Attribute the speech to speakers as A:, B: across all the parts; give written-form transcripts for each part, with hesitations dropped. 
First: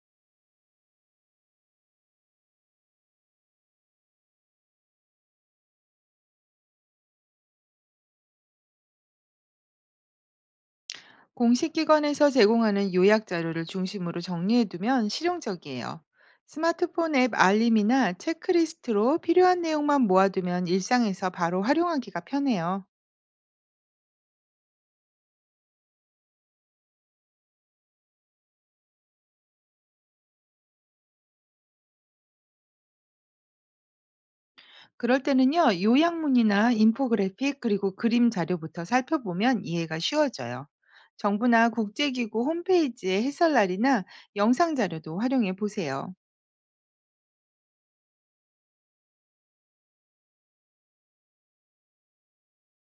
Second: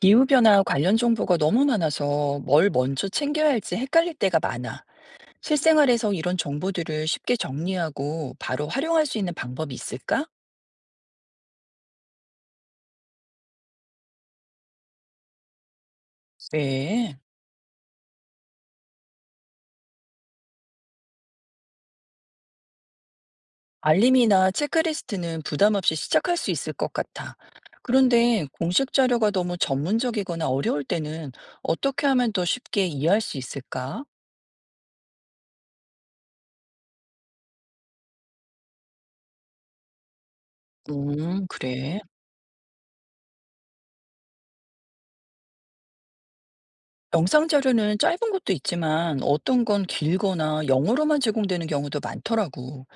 A: 기후변화 관련 정보가 너무 많아서 뭘 먼저 챙겨야 할지 헷갈릴 때가 많아. 실생활에서 이런 정보들을 쉽게 정리하고 바로 활용할 수 있는 방법이 있을까?
B: 공식 기관에서 제공하는 요약 자료를 중심으로 정리해두면 실용적이에요. 스마트폰
A: 네.
B: 앱 알림이나 체크리스트로 필요한 내용만 모아두면 일상에서 바로 활용하기가 편해요.
A: 알림이나 체크리스트는 부담 없이 시작할 수 있을 것 같아. 그런데 공식 자료가 너무 전문적이거나 어려울 때는 어떻게 하면 더 쉽게 이해할 수 있을까?
B: 그럴 때는요, 요약문이나 인포그래픽 그리고 그림 자료부터 살펴보면 이해가 쉬워져요. 정부나
A: 그래.
B: 국제기구 홈페이지의 해설날이나 영상 자료도 활용해 보세요.
A: 영상 자료는 짧은 것도 있지만 어떤 건 길거나 영어로만 제공되는 경우도 많더라고.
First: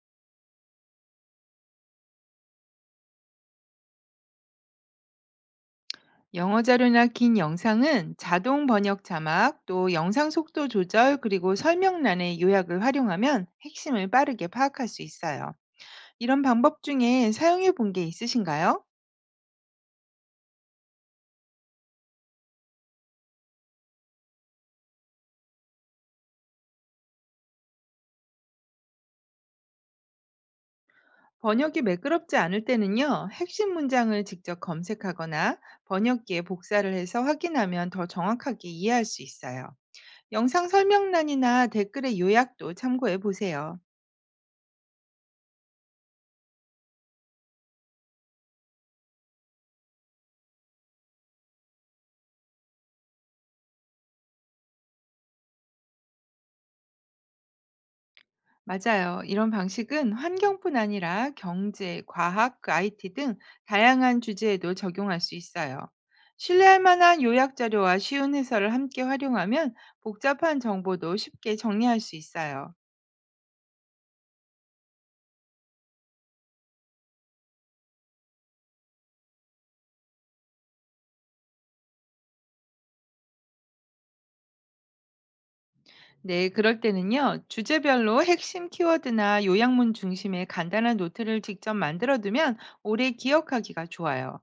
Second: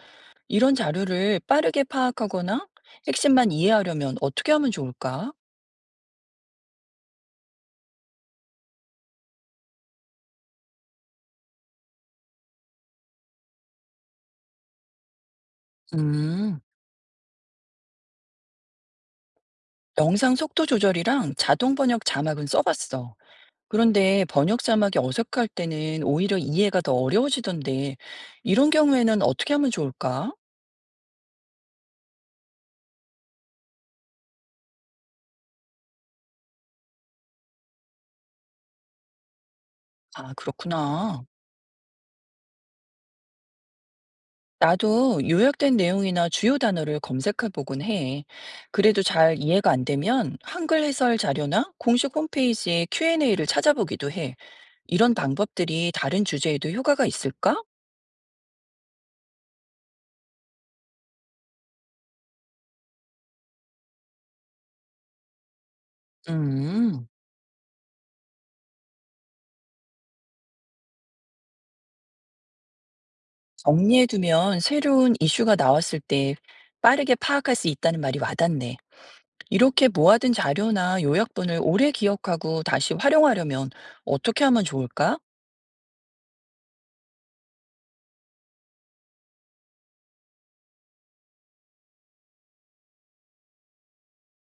A: 이런 자료를 빠르게 파악하거나 핵심만 이해하려면 어떻게 하면 좋을까?
B: 영어 자료나 긴 영상은 자동 번역 자막, 또 영상 속도 조절, 그리고 설명란의 요약을 활용하면 핵심을 빠르게 파악할 수 있어요. 이런
A: 음,
B: 방법 중에 사용해 본 게 있으신가요?
A: 영상 속도 조절이랑 자동 번역 자막은 써봤어. 그런데 번역 자막이 어색할 때는 오히려 이해가 더 어려워지던데, 이런 경우에는 어떻게 하면 좋을까?
B: 번역이 매끄럽지 않을 때는요, 핵심 문장을 직접 검색하거나 번역기에 복사를 해서 확인하면 더 정확하게 이해할 수 있어요.
A: 아,
B: 영상
A: 그렇구나.
B: 설명란이나 댓글의 요약도 참고해 보세요.
A: 나도 요약된 내용이나 주요 단어를 검색해 보곤 해. 그래도 잘 이해가 안 되면 한글 해설 자료나 공식 홈페이지의 Q&A를 찾아보기도 해. 이런 방법들이 다른 주제에도 효과가 있을까?
B: 맞아요. 이런 방식은 환경뿐 아니라 경제, 과학, 그 IT 등 다양한 주제에도 적용할 수 있어요. 신뢰할
A: 음,
B: 만한 요약 자료와 쉬운 해설을 함께 활용하면 복잡한 정보도 쉽게 정리할 수 있어요.
A: 정리해두면 새로운 이슈가 나왔을 때 빠르게 파악할 수 있다는 말이 와닿네. 이렇게 모아둔 자료나 요약본을 오래 기억하고 다시 활용하려면 어떻게 하면 좋을까?
B: 네, 그럴 때는요, 주제별로 핵심 키워드나 요약문 중심의 간단한 노트를 직접 만들어두면 오래 기억하기가 좋아요.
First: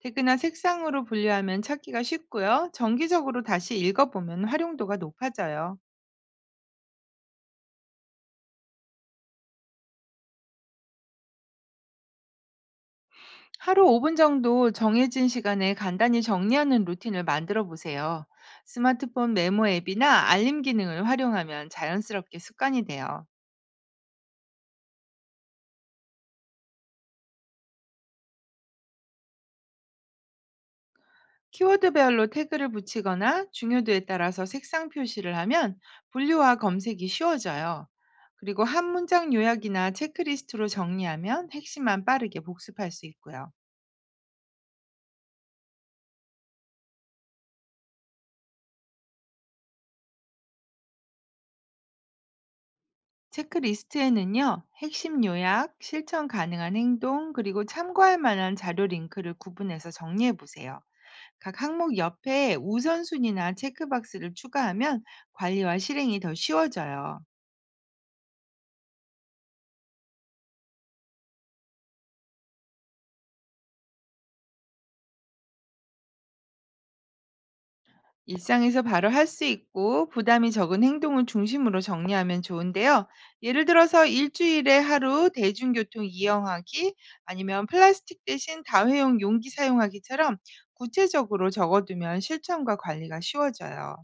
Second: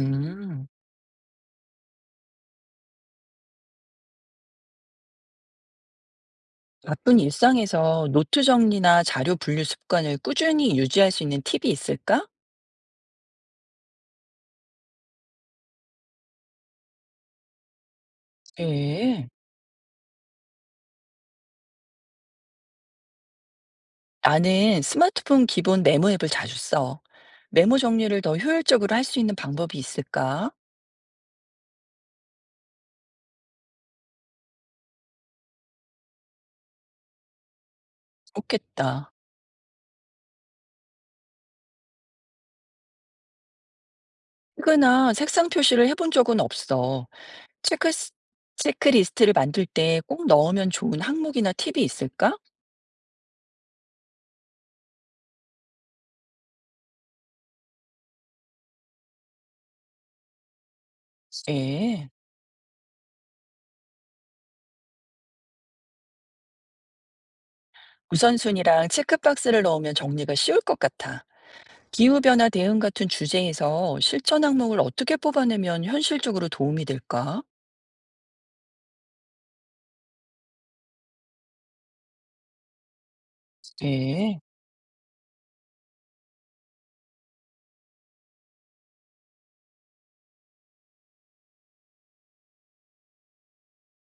B: 태그나 색상으로 분류하면 찾기가 쉽고요. 정기적으로 다시 읽어보면 활용도가 높아져요.
A: 바쁜 일상에서 노트 정리나 자료 분류 습관을 꾸준히 유지할 수 있는 팁이 있을까?
B: 하루 5분 정도 정해진 시간에 간단히 정리하는 루틴을 만들어 보세요.
A: 예.
B: 스마트폰 메모 앱이나 알림 기능을 활용하면 자연스럽게 습관이 돼요.
A: 나는 스마트폰 기본 메모 앱을 자주 써. 메모 정리를 더 효율적으로 할 수 있는 방법이 있을까?
B: 키워드별로 태그를 붙이거나 중요도에 따라서 색상 표시를 하면 분류와 검색이 쉬워져요. 그리고 한
A: 좋겠다.
B: 문장 요약이나 체크리스트로 정리하면 핵심만 빠르게 복습할 수 있고요.
A: 책이나 색상 표시를 해본 적은 없어. 체크, 체크리스트를 만들 때 꼭 넣으면 좋은 항목이나 팁이 있을까?
B: 체크리스트에는요, 핵심 요약, 실천 가능한 행동, 그리고 참고할 만한 자료 링크를 구분해서 정리해 보세요. 각 항목
A: 예.
B: 옆에 우선순위나 체크박스를 추가하면 관리와 실행이 더 쉬워져요.
A: 우선순위랑 체크박스를 넣으면 정리가 쉬울 것 같아. 기후변화 대응 같은 주제에서 실천 항목을 어떻게 뽑아내면 현실적으로 도움이 될까?
B: 일상에서 바로 할 수 있고 부담이 적은 행동을 중심으로 정리하면 좋은데요. 예를 들어서
A: 네.
B: 일주일에 하루 대중교통 이용하기 아니면 플라스틱 대신 다회용 용기 사용하기처럼 구체적으로 적어두면 실천과 관리가 쉬워져요.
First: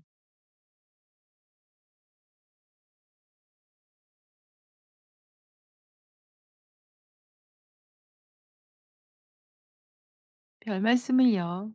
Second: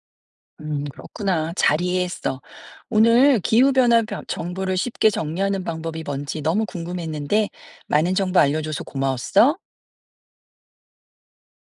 A: 그렇구나. 잘 이해했어. 오늘 기후변화 벼- 정보를 쉽게 정리하는 방법이 뭔지 너무 궁금했는데, 많은 정보 알려줘서 고마웠어.
B: 별 말씀을요.